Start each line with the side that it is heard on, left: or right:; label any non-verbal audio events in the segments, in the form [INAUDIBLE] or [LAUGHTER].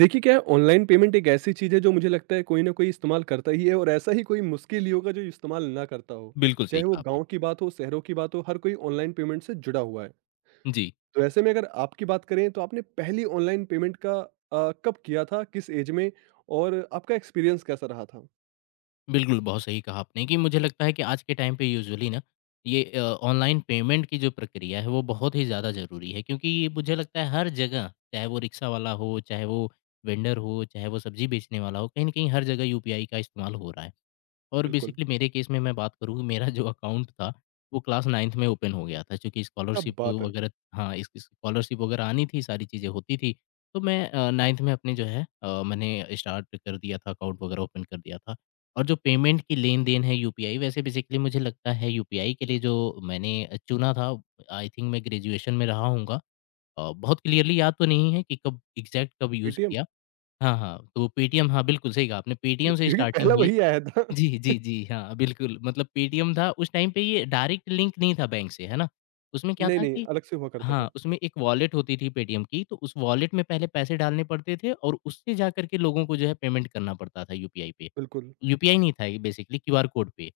right: देखिए क्या है, ऑनलाइन पेमेंट एक ऐसी चीज़ है जो मुझे लगता है कोई ना कोई इस्तेमाल करता ही है और ऐसा ही कोई मुश्किल ही होगा जो इस्तेमाल ना करता हो।
left: बिल्कुल सही
right: चाहे वो
left: कहा आपने।
right: गाँव की बात हो, शहरों की बात हो, हर कोई ऑनलाइन पेमेंट से जुड़ा हुआ है।
left: जी,
right: तो ऐसे में अगर आपकी बात करें तो आपने पहली ऑनलाइन पेमेंट का कब किया था, किस एज में और आपका एक्सपीरियंस कैसा रहा था?
left: बिल्कुल बहुत सही कहा आपने कि मुझे लगता है कि आज के टाइम पे यूजुअली ना ये ऑनलाइन पेमेंट की जो प्रक्रिया है वो बहुत ही ज़्यादा ज़रूरी है क्योंकि ये मुझे लगता है हर जगह, चाहे वो रिक्शा वाला हो, चाहे वो वेंडर हो, चाहे वो सब्जी बेचने वाला हो, कहीं न कहीं हर जगह यूपीआई का इस्तेमाल हो रहा है। और
right: बिल्कुल,
left: बेसिकली मेरे केस में मैं बात करूँ मेरा जो अकाउंट था वो क्लास 9th में ओपन हो गया था क्योंकि
right: क्या
left: स्कॉलरशिप
right: बात है!
left: वगैरह हाँ, इस स्कॉलरशिप वगैरह आनी थी, सारी चीज़ें होती थी। तो मैं 9th में अपने जो है मैंने स्टार्ट कर दिया था अकाउंट वगैरह ओपन कर दिया था। और जो पेमेंट की लेन-देन है यूपीआई वैसे बेसिकली मुझे लगता है यूपीआई के लिए जो मैंने चुना था आई थिंक मैं ग्रेजुएशन में रहा होऊँगा। बहुत क्लियरली याद तो नहीं है कि कब एग्ज़ैक्ट कब यूज़
right: पेटीएम?
left: किया। हाँ, हाँ, तो पेटीएम हाँ, बिल्कुल सही कहा आपने पेटीएम
right: [LAUGHS]
left: से
right: क्योंकि
left: स्टार्टिंग
right: पहला
left: हुई।
right: वही आया था। [LAUGHS]
left: जी, जी, जी। हाँ, बिल्कुल मतलब पेटीएम था उस टाइम पे ये डायरेक्ट लिंक नहीं था बैंक से, है ना? उसमें क्या
right: नहीं,
left: था
right: नहीं,
left: कि
right: अलग से हुआ करता था।
left: हाँ, उसमें एक वॉलेट होती थी पेटीएम की तो उस वॉलेट में पहले पैसे डालने पड़ते थे और उससे जा कर के लोगों को जो है पेमेंट करना पड़ता था यूपीआई पे।
right: बिल्कुल।
left: यूपीआई नहीं था ये बेसिकली क्यूआर कोड पे,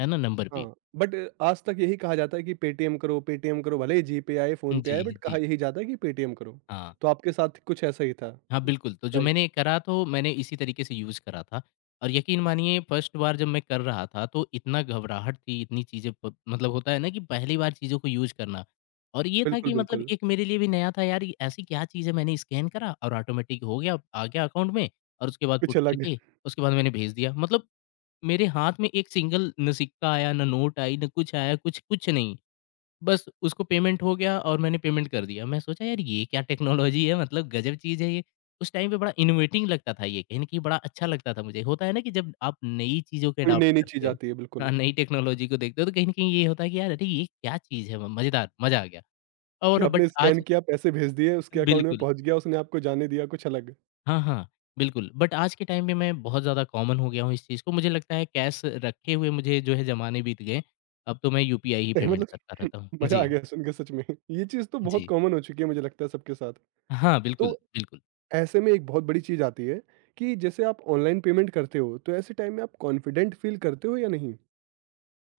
left: है ना? नंबर पे।
right: हाँ, बट आज तक यही कहा जाता है कि पेटीएम करो, पेटीएम करो, भले ही जीपे आए, फ़ोनपे
left: जी,
right: आए, बट कहा
left: जी।
right: यही जाता है कि पेटीएम करो।
left: हाँ।
right: तो आपके साथ कुछ ऐसा ही था,
left: हाँ, बिल्कुल, तो जो
right: राइट?
left: मैंने करा तो मैंने इसी तरीके से यूज़ करा था और यकीन मानिए फर्स्ट बार जब मैं कर रहा था तो इतना घबराहट थी, इतनी चीज़ें प मतलब होता है ना कि पहली बार चीज़ों को यूज़ करना और ये था
right: बिल्कुल,
left: कि मतलब
right: बिल्कुल।
left: एक मेरे लिए भी नया था यार, ये ऐसी क्या चीज़ है मैंने स्कैन करा और ऑटोमेटिक हो गया, आ गया अकाउंट में और उसके बाद
right: कुछ
left: पुट
right: अलग,
left: करके उसके बाद मैंने भेज दिया। मतलब मेरे हाथ में एक सिंगल ना सिक्का आया, ना नोट आई, ना कुछ आया, कुछ कुछ नहीं। बस उसको पेमेंट हो गया और मैंने पेमेंट कर दिया। मैं सोचा यार ये क्या टेक्नोलॉज़ी है मतलब गज़ब चीज़ है ये। उस टाइम पे बड़ा इनोवेटिव लगता था ये कहीं न कहीं बड़ा अच्छा लगता था मुझे। होता है ना कि जब आप नई चीज़ों को
right: कोई
left: अडॉप्ट
right: नई-नई
left: करते
right: चीज़
left: हो
right: आती है,
left: हाँ,
right: बिल्कुल,
left: नई टेक्नोलॉज़ी को देखते हो तो कहीं न कहीं ये होता है कि यार अरे ये क्या चीज़ है म मज़ेदार, मज़ा आ गया।
right: कि
left: और बट
right: आपने स्कैन
left: आज
right: किया, पैसे भेज दिए, उसके अकाउंट में
left: बिल्कुल,
right: पहुँच गया, उसने आपको जाने दिया, कुछ अलग।
left: हाँ, हाँ, बिल्कुल। बट आज के टाइम में मैं बहुत ज़्यादा कॉमन हो गया हूँ इस चीज़ को। मुझे लगता है कैश रखे हुए मुझे जो है ज़माने बीत गए। अब तो मैं यूपीआई ही
right: [LAUGHS]
left: पेमेंट करता
right: मतलब
left: रहता हूँ।
right: मज़ा
left: जी,
right: आ गया सुन के सच में। ये चीज़ तो बहुत
left: जी।
right: कॉमन हो चुकी है, मुझे लगता है सबके साथ।
left: हाँ, बिल्कुल,
right: तो
left: बिल्कुल।
right: ऐसे में एक बहुत बड़ी चीज़ आती है कि जैसे आप ऑनलाइन पेमेंट करते हो, तो ऐसे टाइम में आप कॉन्फिडेंट फ़ील करते हो या नहीं?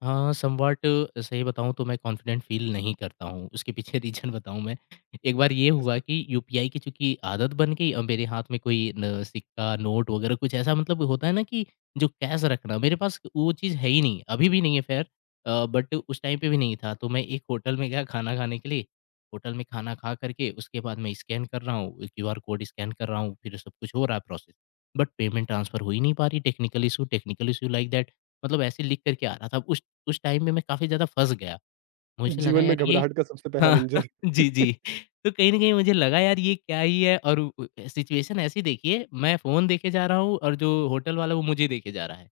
left: हाँ, समवॉट सही बताऊँ तो मैं कॉन्फिडेंट फ़ील नहीं करता हूँ, उसके पीछे [LAUGHS] रीज़न बताऊँ मैं। एक बार ये हुआ
right: ऐसे?
left: कि यूपीआई की चूँकि आदत बन गई अब मेरे हाथ में कोई न सिक्का, नोट वग़ैरह कुछ ऐसा मतलब होता है ना कि जो कैश रखना, मेरे पास वो चीज़ है ही नहीं, अभी भी नहीं है ख़ैर बट उस टाइम पे भी नहीं था। तो मैं एक होटल में गया खाना खाने के लिए, होटल में खाना खा कर के उसके बाद मैं स्कैन कर रहा हूँ, क्यूआर कोड स्कैन कर रहा हूँ, फिर सब कुछ हो रहा है प्रोसेस, बट पेमेंट ट्रांसफ़र हो ही नहीं पा रही, टेक्निकल इश्यू लाइक दैट मतलब ऐसे लिख कर के आ रहा था। उस टाइम में मैं काफ़ी ज़्यादा फँस गया। मुझे लगा
right: जीवन में
left: यार ये
right: घबराहट का सबसे पहला
left: हाँ, [LAUGHS]
right: मंज़र।
left: जी,
right: [LAUGHS]
left: जी। तो कहीं न कहीं मुझे लगा यार ये क्या ही है और उ सिचुएशन ऐसी देखिए मैं फ़ोन देखे जा रहा हूँ और जो होटल वाला है वो मुझे देखे जा रहा है।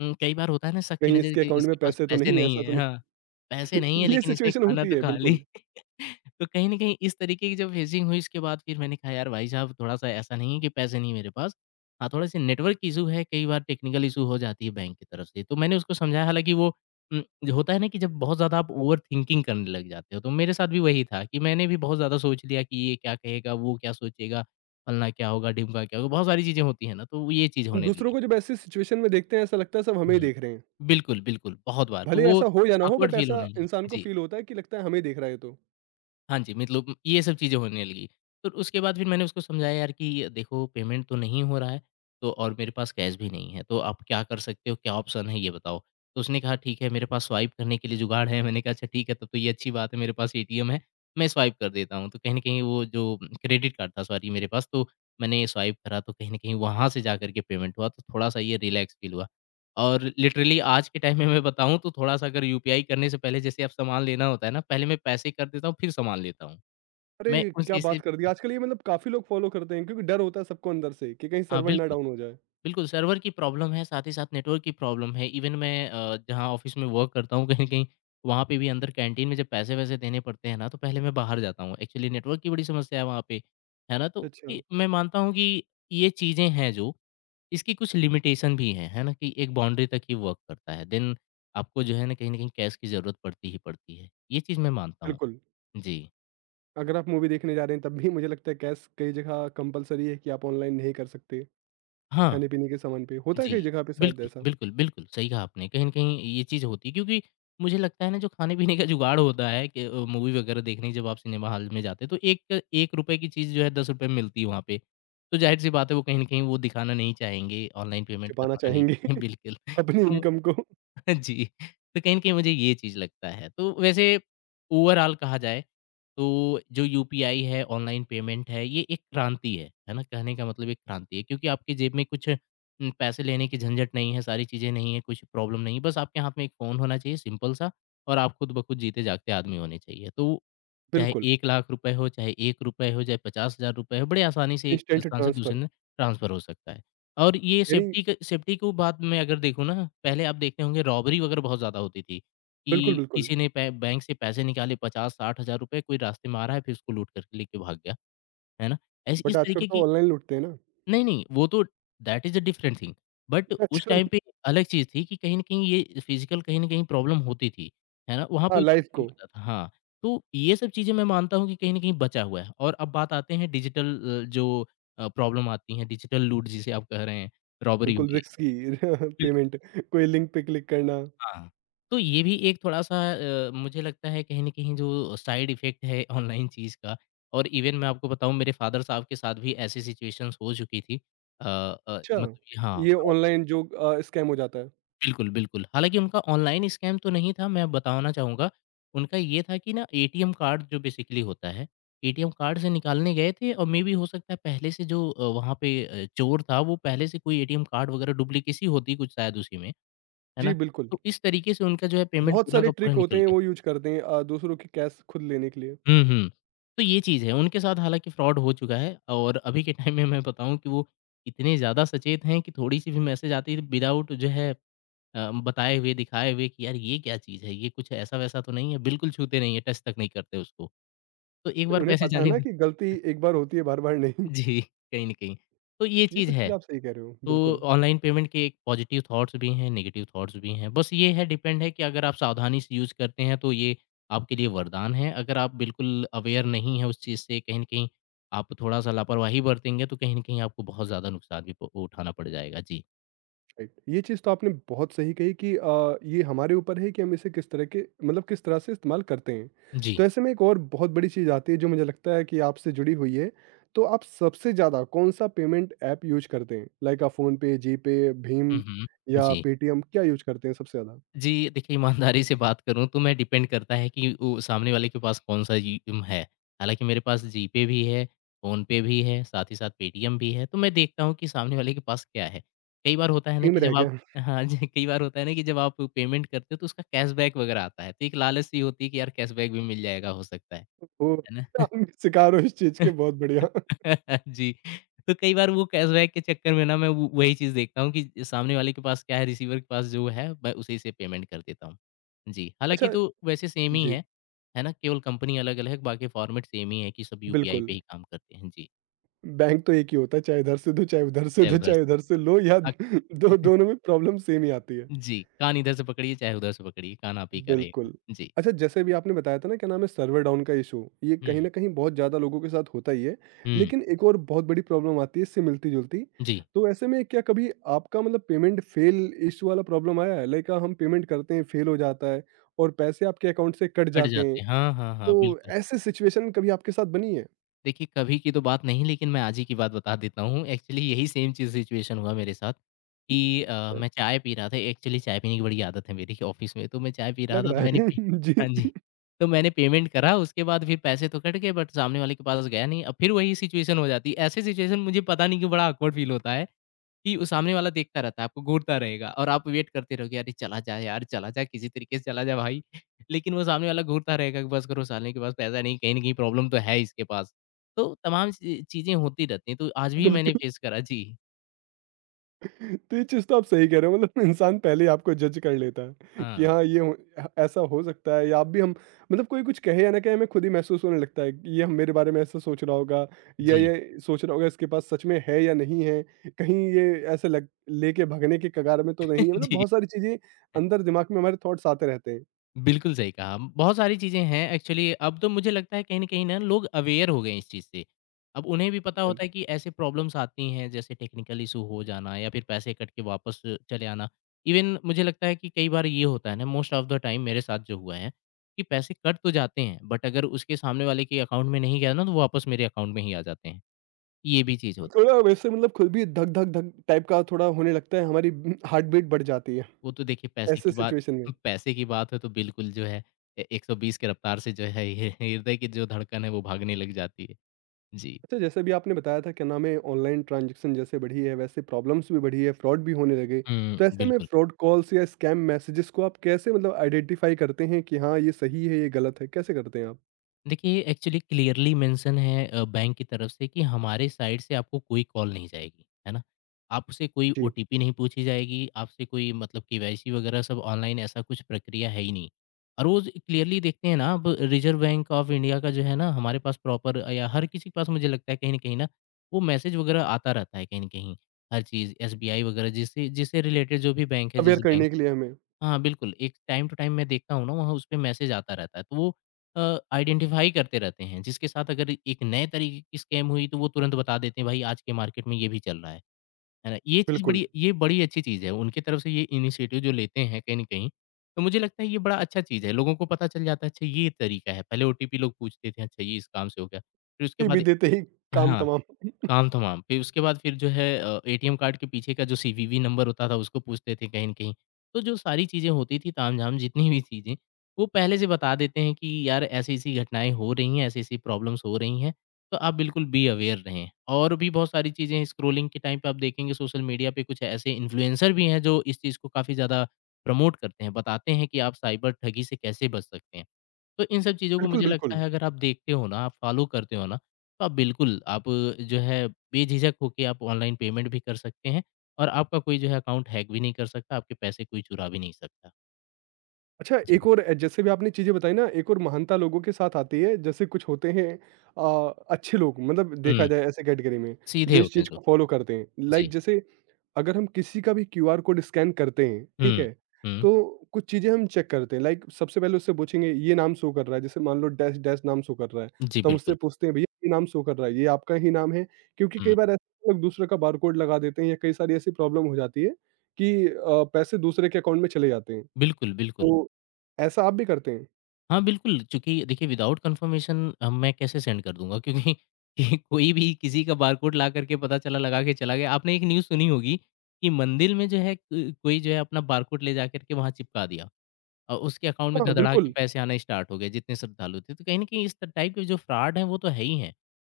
left: कई बार होता है ना शक की
right: कहीं
left: नज़र
right: इसके
left: कि
right: अकाउंट
left: इसके
right: में
left: पास
right: पैसे तो
left: पैसे
right: नहीं है,
left: नहीं
right: ऐसा तो
left: है हाँ,
right: नहीं?
left: पैसे नहीं है
right: [LAUGHS] ये
left: लेकिन इसने
right: सिचुएशन
left: खाना
right: होती
left: तो
right: है,
left: खा ली।
right: बिल्कुल।
left: [LAUGHS] तो कहीं न कहीं इस तरीके की जब फेजिंग हुई इसके बाद फिर मैंने कहा यार भाई साहब थोड़ा-सा ऐसा नहीं है कि पैसे नहीं है मेरे पास। हाँ, थोड़े-से नेटवर्क की इश्यू है, कई बार टेक्निकल इश्यू हो जाती है बैंक की तरफ से। तो मैंने उसको समझाया हालाँकि वो जो होता है ना कि जब बहुत ज़्यादा आप ओवरथिंकिंग करने लग जाते हो, तो मेरे साथ भी वही था कि मैंने भी बहुत ज़्यादा सोच लिया कि ये क्या कहेगा, वो क्या सोचेगा, फलना क्या होगा, ढिमका क्या होगा, बहुत सारी चीज़ें होती हैं ना, तो ये चीज़
right: हम
left: होने
right: दूसरों
left: लगी।
right: को जब ऐसी सिचुएशन में देखते हैं ऐसा लगता है सब हमें ही
left: हुँ।
right: देख रहे हैं।
left: बिल्कुल, बिल्कुल, बहुत बार। तो
right: भले
left: वो
right: ऐसा हो या ना हो,
left: ऑकवर्ड
right: बट
left: फ़ील
right: ऐसा
left: होने लगा।
right: इंसान को
left: जी।
right: फ़ील होता है कि लगता है हमें देख रहा है ये तो।
left: हाँ जी, मतलब ये सब चीज़ें होने लगी। तो उसके बाद फिर मैंने उसको समझाया यार कि देखो पेमेंट तो नहीं हो रहा है, तो और मेरे पास कैश भी नहीं है, तो आप क्या कर सकते हो, क्या ऑप्शन है ये बताओ? तो उसने कहा ठीक है मेरे पास स्वाइप करने के लिए जुगाड़ है। मैंने कहा अच्छा ठीक है तब तो ये अच्छी बात है मेरे पास एटीएम है, मैं स्वाइप कर देता हूँ। तो कहीं न कहीं वो जो क्रेडिट कार्ड था सॉरी मेरे पास, तो मैंने स्वाइप करा तो कहीं न कहीं वहाँ से जा कर के पेमेंट हुआ, तो थोड़ा-सा ये रिलैक्स फ़ील हुआ। और लिटरली आज के टाइम में मैं बताऊँ तो थोड़ा-सा अगर यूपीआई करने से पहले जैसे अब सामान लेना होता है ना, पहले मैं पैसे कर देता हूँ, फिर सामान लेता हूँ। मैं
right: अरे! क्या
left: उसी से
right: बात कर दी, आजकल ये मतलब काफ़ी लोग फ़ॉलो करते हैं क्योंकि डर होता है सबको अंदर से कि कहीं
left: हाँ,
right: सर्वर ना
left: बिल्कुल।
right: डाउन हो जाए।
left: बिल्कुल, सर्वर की प्रॉब्लम है, साथ ही साथ नेटवर्क की प्रॉब्लम है। इवन मैं जहाँ ऑफ़िस में वर्क करता हूँ, कहीं न कहीं वहाँ पे भी अंदर कैंटीन में जब पैसे-वैसे देने पड़ते हैं ना, तो पहले मैं बाहर जाता हूँ। एक्चुअली नेटवर्क की बड़ी समस्या है वहाँ पे, है ना? तो
right: अच्छा,
left: ये मैं मानता हूँ कि ये चीज़ें हैं जो इसकी कुछ लिमिटेशन भी है ना? कि एक बाउंड्री तक ही वर्क करता है। देन आपको जो है ना कहीं न कहीं कैश की ज़रूरत पड़ती ही पड़ती है। ये चीज़ मैं मानता हूँ।
right: बिल्कुल।
left: जी।
right: अगर आप मूवी देखने जा रहे हैं तब भी मुझे लगता है कैश कई जगह कंपल्सरी है कि आप ऑनलाइन नहीं कर सकते,
left: हाँ,
right: खाने-पीने के सामान पे। होता है कई
left: जी।
right: जगह पे शायद
left: बिल्कुल,
right: ऐसा,
left: बिल्कुल, बिल्कुल, सही कहा आपने। कहीं न कहीं ये चीज़ होती है क्योंकि मुझे लगता है ना जो खाने-पीने का जुगाड़ होता है कि मूवी वगैरह देखने जब आप सिनेमा हॉल में जाते हैं तो एक ₹1 की चीज़ जो है ₹10 में मिलती है वहाँ पे। तो ज़ाहिर-सी बात है वो कहीं न कहीं वो दिखाना नहीं चाहेंगे, ऑनलाइन पेमेंट
right: छिपाना
left: करवाना नहीं
right: चाहेंगे
left: चाहेंगे [LAUGHS]
right: [LAUGHS]
left: बिल्कुल।
right: अपनी
left: तो
right: इनकम को।
left: [LAUGHS] जी, तो कहीं न कहीं मुझे ये चीज़ लगता है। तो वैसे ओवरऑल कहा जाए, तो जो यूपीआई है, ऑनलाइन पेमेंट है, ये एक क्रांति है ना? कहने का मतलब एक क्रांति है क्योंकि आपकी जेब में कुछ पैसे लेने की झंझट नहीं है, सारी चीज़ें नहीं है, कुछ प्रॉब्लम नहीं है, बस आपके हाथ में एक फ़ोन होना चाहिए सिंपल-सा और आप खुद ब खुद जीते-जागते आदमी होने चाहिए। तो चाहे
right: बिल्कुल,
left: 1 लाख रुपए हो, चाहे ₹1 हो, चाहे ₹50,000 हो, बड़े आसानी से एक
right: इंस्टेंट
left: स्थान से दूसरे
right: ट्रांसफ़र।
left: में ट्रांसफ़र हो सकता है। और ये
right: यानी
left: सेफ्टी क सेफ्टी को बात मैं अगर देखूँ ना, पहले आप देखते होंगे रॉबरी वगैरह बहुत ज़्यादा होती थी,
right: बिल्कुल,
left: कि
right: बिल्कुल,
left: किसी ने पै बैंक से पैसे निकाले 50-60 हज़ार रुपए, कोई रास्ते में आ रहा है, फिर उसको लूट कर के लेके भाग गया, है ना? ऐसे इस
right: बट आजकल
left: तरीके
right: तो
left: की
right: ऑनलाइन लूटते हैं ना। अच्छा।
left: नहीं, नहीं, वो तो that is a different thing. But उस टाइम
right: [LAUGHS]
left: पे अलग चीज़ थी कि कहीं न कहीं ये फिज़िकल कहीं न कहीं प्रॉब्लम होती थी, है ना? वहाँ पे
right: हाँ, लाइव
left: उसको नहीं
right: को
left: पता था हाँ, तो ये सब चीज़ें मैं मानता हूँ कि कहीं न कहीं बचा हुआ है। और अब बात आते हैं डिजिटल जो प्रॉब्लम आती हैं, डिजिटल लूट जिसे आप कह रहे हैं, रॉबरी हो
right: बिल्कुल
left: रही है।
right: रिस्की [LAUGHS]
left: बिल्कुल।
right: पेमेंट, कोई लिंक पे क्लिक करना।
left: हाँ, तो ये भी एक थोड़ा-सा मुझे लगता है कहीं न कहीं जो साइड इफ़ेक्ट है ऑनलाइन चीज़ का और इवन मैं आपको बताऊँ मेरे फ़ादर साहब के साथ भी ऐसी सिचुएशंस हो चुकी थी।
right: अच्छा,
left: मतलब कि हाँ,
right: ये
left: फ्रॉड
right: ऑनलाइन जो स्कैम हो जाता है।
left: बिल्कुल, बिल्कुल। हालाँकि उनका ऑनलाइन स्कैम तो नहीं था, मैं बताना चाहूँगा। उनका ये था कि ना एटीएम कार्ड जो बेसिकली होता है, एटीएम कार्ड से निकालने गए थे और मे बी हो सकता है पहले से जो वहाँ पे चोर था वो पहले से कोई एटीएम कार्ड वगैरह डुप्लीकेसी होती कुछ शायद उसी में। है
right: जी,
left: ना?
right: बिल्कुल,
left: तो इस तरीके से उनका जो है पेमेंट
right: बहुत
left: पूरा
right: सारे
left: का पूरा
right: ट्रिक
left: निकल
right: होते हैं
left: गया।
right: वो यूज़ करते हैं दूसरों की कैश खुद लेने के लिए।
left: हुँ, हुँ। तो ये चीज़ है, उनके साथ हालाँकि फ्रॉड हो चुका है और अभी के टाइम में मैं बताऊँ कि वो इतने ज़्यादा सचेत हैं कि थोड़ी-सी भी मैसेज आती है विदाउट जो है बताए हुए, दिखाए हुए कि यार ये क्या चीज़ है? ये कुछ ऐसा-वैसा तो नहीं है? बिल्कुल छूते नहीं है, टच तक नहीं करते उसको। तो एक बार
right: उन्हें
left: पैसे
right: पता है
left: जाने।
right: ना कि गलती
left: [LAUGHS]
right: एक बार होती है, बार-बार नहीं। [LAUGHS]
left: जी, कहीं न कहीं। तो ये
right: ये
left: चीज़
right: तो
left: है।
right: चीज़ आप सही कह रहे हो,
left: तो
right: बिल्कुल।
left: ऑनलाइन पेमेंट के एक पॉजिटिव थॉट्स भी हैं, नेगेटिव थॉट्स भी हैं। बस ये है डिपेंड है कि अगर आप सावधानी से यूज़ करते हैं तो ये आपके लिए वरदान है। अगर आप बिल्कुल अवेयर नहीं हैं उस चीज़ से कहीं न कहीं आप थोड़ा-सा लापरवाही बरतेंगे तो कहीं न कहीं आपको बहुत ज़्यादा नुकसान भी प उठाना पड़ जाएगा। जी।
right: राइट, ये चीज़ तो आपने बहुत सही कही कि ये हमारे ऊपर है कि हम इसे किस तरह के, मतलब किस तरह से इस्तेमाल करते हैं।
left: जी।
right: तो ऐसे में एक और बहुत बड़ी चीज़ आती है जो मुझे लगता है कि आपसे जुड़ी हुई है। तो आप सबसे ज़्यादा कौन सा पेमेंट ऐप यूज करते हैं, लाइक आप फोन पे, जी पे,
left: हुँ,
right: भीम
left: हुँ।
right: या
left: जी।
right: पेटीएम, क्या यूज करते हैं सबसे ज़्यादा?
left: जी, देखिए ईमानदारी से बात करूँ तो मैं डिपेंड करता है कि वो सामने वाले के पास कौन-सा जी है। हालाँकि मेरे पास जीपे भी है, फ़ोनपे भी है, साथ ही साथ पेटीएम भी है, तो मैं देखता हूँ कि सामने वाले के पास क्या है। कई बार होता है ना
right: भीम
left: कि
right: रह
left: जब आप।
right: गया।
left: हाँ जी, कई बार होता है ना कि जब आप पेमेंट करते हो तो उसका कैशबैक वग़ैरह आता है, तो एक लालच सी होती है कि यार कैशबैक भी मिल जाएगा हो सकता
right: [LAUGHS] ओ,
left: है ना?
right: आप भी शिकार हो इस चीज़ के,
left: [LAUGHS]
right: बहुत बढ़िया।
left: [LAUGHS] जी, तो कई बार वो कैशबैक के चक्कर में ना मैं वो वही चीज़ देखता हूँ कि सामने वाले के पास क्या है, रिसीवर के पास जो है, मैं उसी से पेमेंट कर देता हूँ। जी,
right: अच्छा,
left: हालाँकि तो वैसे सेम ही
right: जी,
left: है ना? केवल कंपनी अलग-अलग है, बाकी फॉर्मेट सेम ही है कि सब यूपीआई
right: बिल्कुल।
left: पे ही काम करते हैं। जी,
right: बैंक तो एक ही होता है, चाहे इधर से दो, चाहे उधर से
left: चाहे
right: दो,
left: उधर
right: चाहे
left: से।
right: उधर से लो या [LAUGHS]
left: अ,
right: दो,
left: [LAUGHS]
right: दोनों में प्रॉब्लम सेम ही आती है।
left: जी, कान इधर से पकड़िए, चाहे उधर से पकड़िए, कान आप ही का रहेगा।
right: बिल्कुल।
left: जी।
right: अच्छा, जैसे अभी आपने बताया था ना, क्या नाम है, सर्वर डाउन का इश्यू, ये
left: हुँ,
right: कहीं
left: हुँ।
right: न कहीं बहुत ज़्यादा लोगों के साथ होता ही है,
left: हुँ,
right: लेकिन एक और बहुत बड़ी प्रॉब्लम आती है इससे मिलती-जुलती।
left: जी,
right: तो ऐसे में क्या कभी आपका, मतलब पेमेंट फ़ेल इश्यू वाला प्रॉब्लम आया है? लाइक हम पेमेंट करते हैं, फ़ेल हो जाता है और पैसे आपके अकाउंट से कट
left: कट
right: जाते हैं।
left: जाते हैं। हाँ, हाँ, हाँ,
right: तो
left: बिल्कुल।
right: ऐसी सिचुएशन कभी आपके साथ बनी है?
left: देखिए, कभी की तो बात नहीं लेकिन मैं आज ही की बात बता देता हूँ। एक्चुअली यही सेम चीज़ सिचुएशन हुआ मेरे साथ कि
right: अ,
left: मैं चाय पी रहा था। एक्चुअली चाय पीने की बड़ी आदत है मेरी [LAUGHS] ऑफ़िस में, तो मैं चाय पी रहा
right: लग
left: था तो
right: रहा
left: मैंने
right: है।
left: पे
right: [LAUGHS] जी,
left: हाँ जी, तो मैंने पेमेंट करा उसके बाद फिर पैसे तो कट गए बट सामने वाले के पास गया नहीं। अब फिर वही सिचुएशन हो जाती है। ऐसे सिचुएशन मुझे पता नहीं क्यों बड़ा ऑकवर्ड फ़ील होता है कि वो सामने वाला देखता रहता है, आपको घूरता रहेगा और आप वेट करते रहोगे, "अरे! चला जा यार, चला जा, किसी तरीके से चला जा भाई।" [LAUGHS] लेकिन वो सामने वाला घूरता रहेगा कि बस करो साले के पास पैसा नहीं, कहीं न कहीं प्रॉब्लम तो है इसके पास। तो तमाम सी चीज़ें होती रहती हैं, तो आज भी मैंने
right: बिल्कुल।
left: फेस करा। जी।
right: तो ये चीज़ तो आप सही कह रहे हो, मतलब इंसान पहले ही आपको जज कर लेता है कि
left: हाँ।
right: हाँ ये ऐसा हो सकता है, या आप भी हम मतलब, कोई कुछ कहे या ना कहे हमें खुद ही महसूस होने लगता है कि ये हम, मेरे बारे में ऐसा सोच रहा होगा या
left: जी।
right: ये सोच रहा होगा, इसके पास सच में है या नहीं है, कहीं ये ऐसे लग लेके भगने के कगार में तो नहीं है,
left: [LAUGHS]
right: मतलब
left: जी।
right: बहुत सारी चीज़ें अंदर दिमाग में, हमारे थॉट्स आते रहते हैं।
left: बिल्कुल सही कहा। बहुत सारी चीज़ें हैं एक्चुअली। अब तो मुझे लगता है कहीं न कहीं ना लोग अवेयर हो गए हैं इस चीज़ से। अब उन्हें भी पता
right: बिल्कुल।
left: होता है कि ऐसे प्रॉब्लम्स आती हैं जैसे टेक्निकल इश्यू हो जाना या फिर पैसे कट के वापस चले आना। इवन मुझे लगता है कि कई बार ये होता है ना मोस्ट ऑफ द टाइम मेरे साथ जो हुआ है कि पैसे कट तो जाते हैं बट अगर उसके सामने वाले के अकाउंट में नहीं गया ना तो वो वापस मेरे अकाउंट में ही आ जाते हैं। ये भी चीज़ होती है।
right: थोड़ा वैसे मतलब खुद भी धक धक धक टाइप का थोड़ा होने लगता है, हमारी हार्ट बीट बढ़ जाती है
left: वो तो देखिए पैसे
right: ऐसे
left: की बात।
right: सिचुएशन में।
left: [LAUGHS] पैसे की बात है तो बिल्कुल जो है ए 120 की रफ़्तार से जो है ये हृदय की जो धड़कन है वो भागने लग जाती है। जी।
right: अच्छा, जैसे भी आपने बताया था, क्या नाम है, ऑनलाइन ट्रांजैक्शन जैसे बढ़ी है वैसे प्रॉब्लम्स भी बढ़ी है, फ्रॉड भी होने लगे,
left: हुँ,
right: तो ऐसे में
left: बिल्कुल।
right: फ्रॉड कॉल्स या स्कैम मैसेजेस को आप कैसे, मतलब आइडेंटिफाई करते हैं कि हाँ ये सही है ये गलत है, कैसे करते हैं आप?
left: देखिए एक्चुअली क्लियरली मेंशन है बैंक की तरफ से कि हमारे साइड से आपको कोई कॉल नहीं जाएगी, है ना? आपसे कोई
right: जी,
left: ओटीपी नहीं पूछी जाएगी, आपसे कोई मतलब केवाईसी वगैरह सब ऑनलाइन ऐसा कुछ प्रक्रिया है ही नहीं। और वो ज क्लियरली देखते हैं ना अब रिज़र्व बैंक ऑफ इंडिया का जो है ना हमारे पास प्रॉपर या हर किसी के पास मुझे लगता है कहीं न कहीं ना, वो मैसेज वगैरह आता रहता है कहीं न कहीं, हर चीज़ एसबीआई वगैरह जिससे जिससे रिलेटेड जो भी बैंक है
right: अवेयर
left: जिस बैंक
right: करने के
left: से।
right: लिए हमें।
left: हाँ, बिल्कुल, एक टाइम टू टाइम मैं देखता हूँ ना वहाँ उसपे मैसेज आता रहता है, तो वो आइडेंटिफ़ाई करते रहते हैं, जिसके साथ अगर एक नए तरीके की स्कैम हुई तो वो तुरंत बता देते हैं भाई आज के मार्केट में ये भी चल रहा है ना? ये चीज़
right: बिल्कुल।
left: बड़ी ये बड़ी अच्छी चीज़ है, उनकी तरफ से ये इनिशिएटिव जो लेते हैं कहीं न कहीं, तो मुझे लगता है ये बड़ा अच्छा चीज़ है, लोगों को पता चल जाता है अच्छा ये तरीका है, पहले ओटीपी लोग पूछते थे, अच्छा ये इस काम से हो गया, फिर उसके
right: ये भी
left: बाद।
right: देते ही काम
left: हाँ।
right: तमाम।
left: काम तमाम। फिर उसके बाद फिर जो है एटीएम कार्ड के पीछे का जो सीवीवी नंबर होता था उसको पूछते थे कहीं न कहीं। तो जो सारी चीज़ें होती थी तामझाम जितनी भी चीज़ें, वो पहले से बता देते हैं कि यार ऐसी-ऐसी घटनाएँ हो रही हैं, ऐसी-ऐसी प्रॉब्लम्स हो रही हैं, तो आप बिल्कुल बी अवेयर रहें। और भी बहुत सारी चीज़ें हैं स्क्रॉलिंग के टाइम पे आप देखेंगे सोशल मीडिया पे कुछ ऐसे इन्फ्लुएंसर भी हैं जो इस चीज़ को काफ़ी ज़्यादा प्रमोट करते हैं, बताते हैं कि आप साइबर ठगी से कैसे बच सकते हैं। तो इन सब चीज़ों को
right: बिल्कुल,
left: मुझे लगता
right: बिल्कुल।
left: है अगर आप देखते हो ना, आप फ़ॉलो करते हो ना, तो आप बिल्कुल आप जो है बेझिझक होके आप ऑनलाइन पेमेंट भी कर सकते हैं और आपका कोई जो है अकाउंट हैक भी नहीं कर सकता, आपके पैसे कोई चुरा भी नहीं सकता।
right: अच्छा,
left: जी।
right: एक और जैसे भी आपने चीजें बताई ना, एक और महानता लोगों के साथ आती है, जैसे कुछ होते हैं अच्छे लोग, मतलब देखा
left: हुँ,
right: जाए ऐसे कैटेगरी में,
left: सीधे
right: जो इस
left: होते हैं
right: चीज
left: जो।
right: को फॉलो करते हैं, लाइक
left: जी।
right: जैसे अगर हम किसी का भी क्यूआर कोड स्कैन करते हैं, ठीक
left: हुँ,
right: है?
left: हुँ।
right: तो कुछ चीज़ें हम चेक करते हैं, लाइक सबसे पहले उससे पूछेंगे ये नाम शो कर रहा है, जैसे मान लो डैश डैश नाम शो कर रहा है,
left: जी,
right: तो हम उससे
left: बिल्कुल।
right: पूछते हैं भैया ये नाम शो कर रहा है, ये आपका ही नाम है? क्योंकि
left: हुँ,
right: कई बार ऐसे लोग दूसरे का बारकोड लगा देते हैं या कई सारी ऐसी प्रॉब्लम हो जाती है कि पैसे दूसरे के अकाउंट में चले जाते हैं।
left: बिल्कुल, बिल्कुल।
right: तो ऐसा आप भी करते हैं?
left: हाँ, बिल्कुल, चूँकि देखिए विदाउट कन्फर्मेशन मैं कैसे सेंड कर दूँगा क्योंकि [LAUGHS] कि कोई भी किसी का बारकोड ला कर के पता चला लगा के चला गया। आपने एक न्यूज़ सुनी होगी कि मंदिर में जो है कोई जो है अपना बारकोड ले जाकर के वहाँ चिपका दिया और उसके अकाउंट में
right: हाँ,
left: धड़ाधड़ा के
right: बिल्कुल।
left: पैसे आना स्टार्ट हो गए जितने श्रद्धालु थे। तो कहीं न कहीं इस टाइप के जो फ्रॉड हैं वो तो है ही हैं।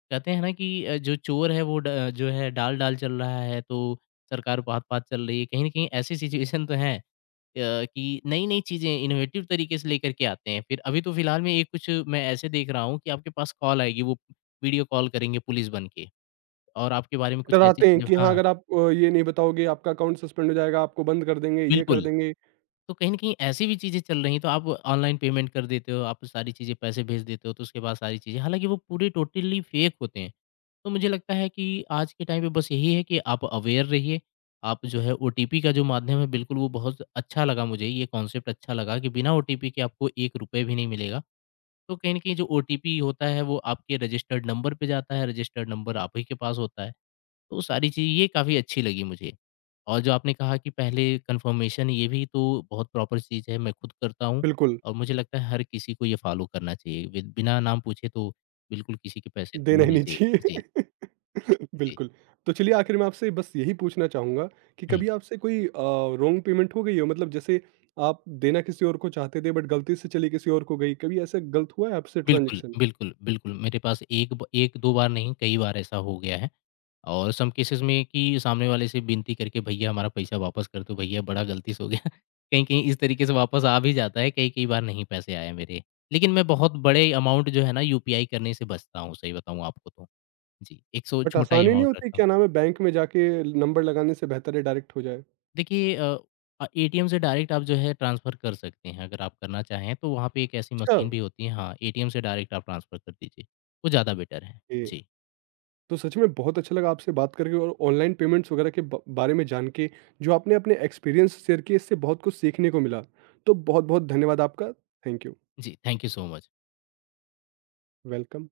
left: कहते हैं ना कि जो चोर है वो ड जो है डाल-डाल चल रहा है तो सरकार पात-पात चल रही है। कहीं न कहीं ऐसी सिचुएशन तो है। कि नई-नई चीज़ें इनोवेटिव तरीके से लेकर के आते हैं। फिर अभी तो फिलहाल में एक कुछ मैं ऐसे देख रहा हूँ कि आपके पास कॉल आएगी, वो वीडियो कॉल करेंगे पुलिस बन के और आपके बारे में कुछ ऐसी
right: डराते हैं
left: चीज़ें।
right: कि हाँ,
left: हाँ,
right: अगर आप ये नहीं बताओगे आपका अकाउंट सस्पेंड हो जाएगा, आपको बंद कर देंगे, ये कर
left: बिल्कुल।
right: देंगे।
left: तो कहीं न कहीं ऐसी भी चीज़ें चल रही हैं, तो आप ऑनलाइन पेमेंट कर देते हो, आप सारी चीज़ें पैसे भेज देते हो, तो उसके बाद सारी चीज़ें हालाँकि वो पूरे टोटली फेक होते हैं। तो मुझे लगता है कि आज के टाइम पे बस यही है कि आप अवेयर रहिए, आप जो है ओटीपी का जो माध्यम है बिल्कुल वो बहुत अच्छा लगा मुझे, ये कॉन्सेप्ट अच्छा लगा कि बिना ओटीपी के आपको 1 रुपए भी नहीं मिलेगा तो कहीं न कहीं जो ओटीपी होता है वो आपके रजिस्टर्ड नंबर पे जाता है, रजिस्टर्ड नंबर आप ही के पास होता है। तो सारी चीज़ ये काफ़ी अच्छी लगी मुझे। और जो आपने कहा कि पहले कन्फर्मेशन ये भी तो बहुत प्रॉपर चीज़ है, मैं खुद करता हूँ
right: बिल्कुल,
left: और मुझे लगता है हर किसी को ये फॉलो करना चाहिए। बि बिना नाम पूछे तो बिल्कुल किसी के पैसे
right: देना
left: देने
right: ही
left: नहीं
right: नहीं
left: चाहिए। जी,
right: चाहिए। [LAUGHS] [LAUGHS]
left: जी।
right: बिल्कुल। तो चलिए, आखिर में आपसे बस यही पूछना चाहूँगा कि
left: हुँ,
right: कभी आपसे कोई रॉन्ग पेमेंट हो गई हो? मतलब जैसे आप देना किसी और को चाहते थे बट गलती से चली किसी और को गई, कभी ऐसा गलत हुआ है आपसे
left: बिल्कुल,
right: ट्रांज़ैक्शन?
left: बिल्कुल, बिल्कुल। मेरे पास एक ब 1-2 बार नहीं कई बार ऐसा हो गया है। और सम केसेस में कि सामने वाले से विनती करके भैया हमारा पैसा वापस कर दो भैया बड़ा गलती से हो गया [LAUGHS] कहीं-कहीं इस तरीके से वापस आ भी जाता है, कई-कई बार नहीं पैसे आए मेरे। लेकिन मैं बहुत बड़े अमाउंट जो है ना यूपीआई करने से बचता हूँ, सही बताऊँ आपको तो। जी, एक सो
right: बट
left: छोटा ही
right: आसानी नहीं
left: अमाउंट
right: होती,
left: रखता हूँ।
right: क्या नाम है, बैंक में जाके नंबर लगाने से बेहतर है डायरेक्ट हो जाए?
left: देखिए एटीएम से डायरेक्ट आप जो है ट्रांसफ़र कर सकते हैं अगर आप करना चाहें तो वहाँ पे एक ऐसी
right: अच्छा,
left: मशीन भी होती है हाँ, एटीएम से डायरेक्ट आप ट्रांसफ़र कर दीजिए। वो ज़्यादा बेटर है।
right: ओके।
left: जी,
right: तो सच में बहुत अच्छा लगा आपसे बात करके, और ऑनलाइन पेमेंट्स वगैरह के ब बारे में जान के जो आपने अपने एक्सपीरियंस शेयर किए, इससे बहुत कुछ सीखने को मिला। तो बहुत-बहुत धन्यवाद आपका। Thank you.
left: जी, thank you so much.
right: Welcome.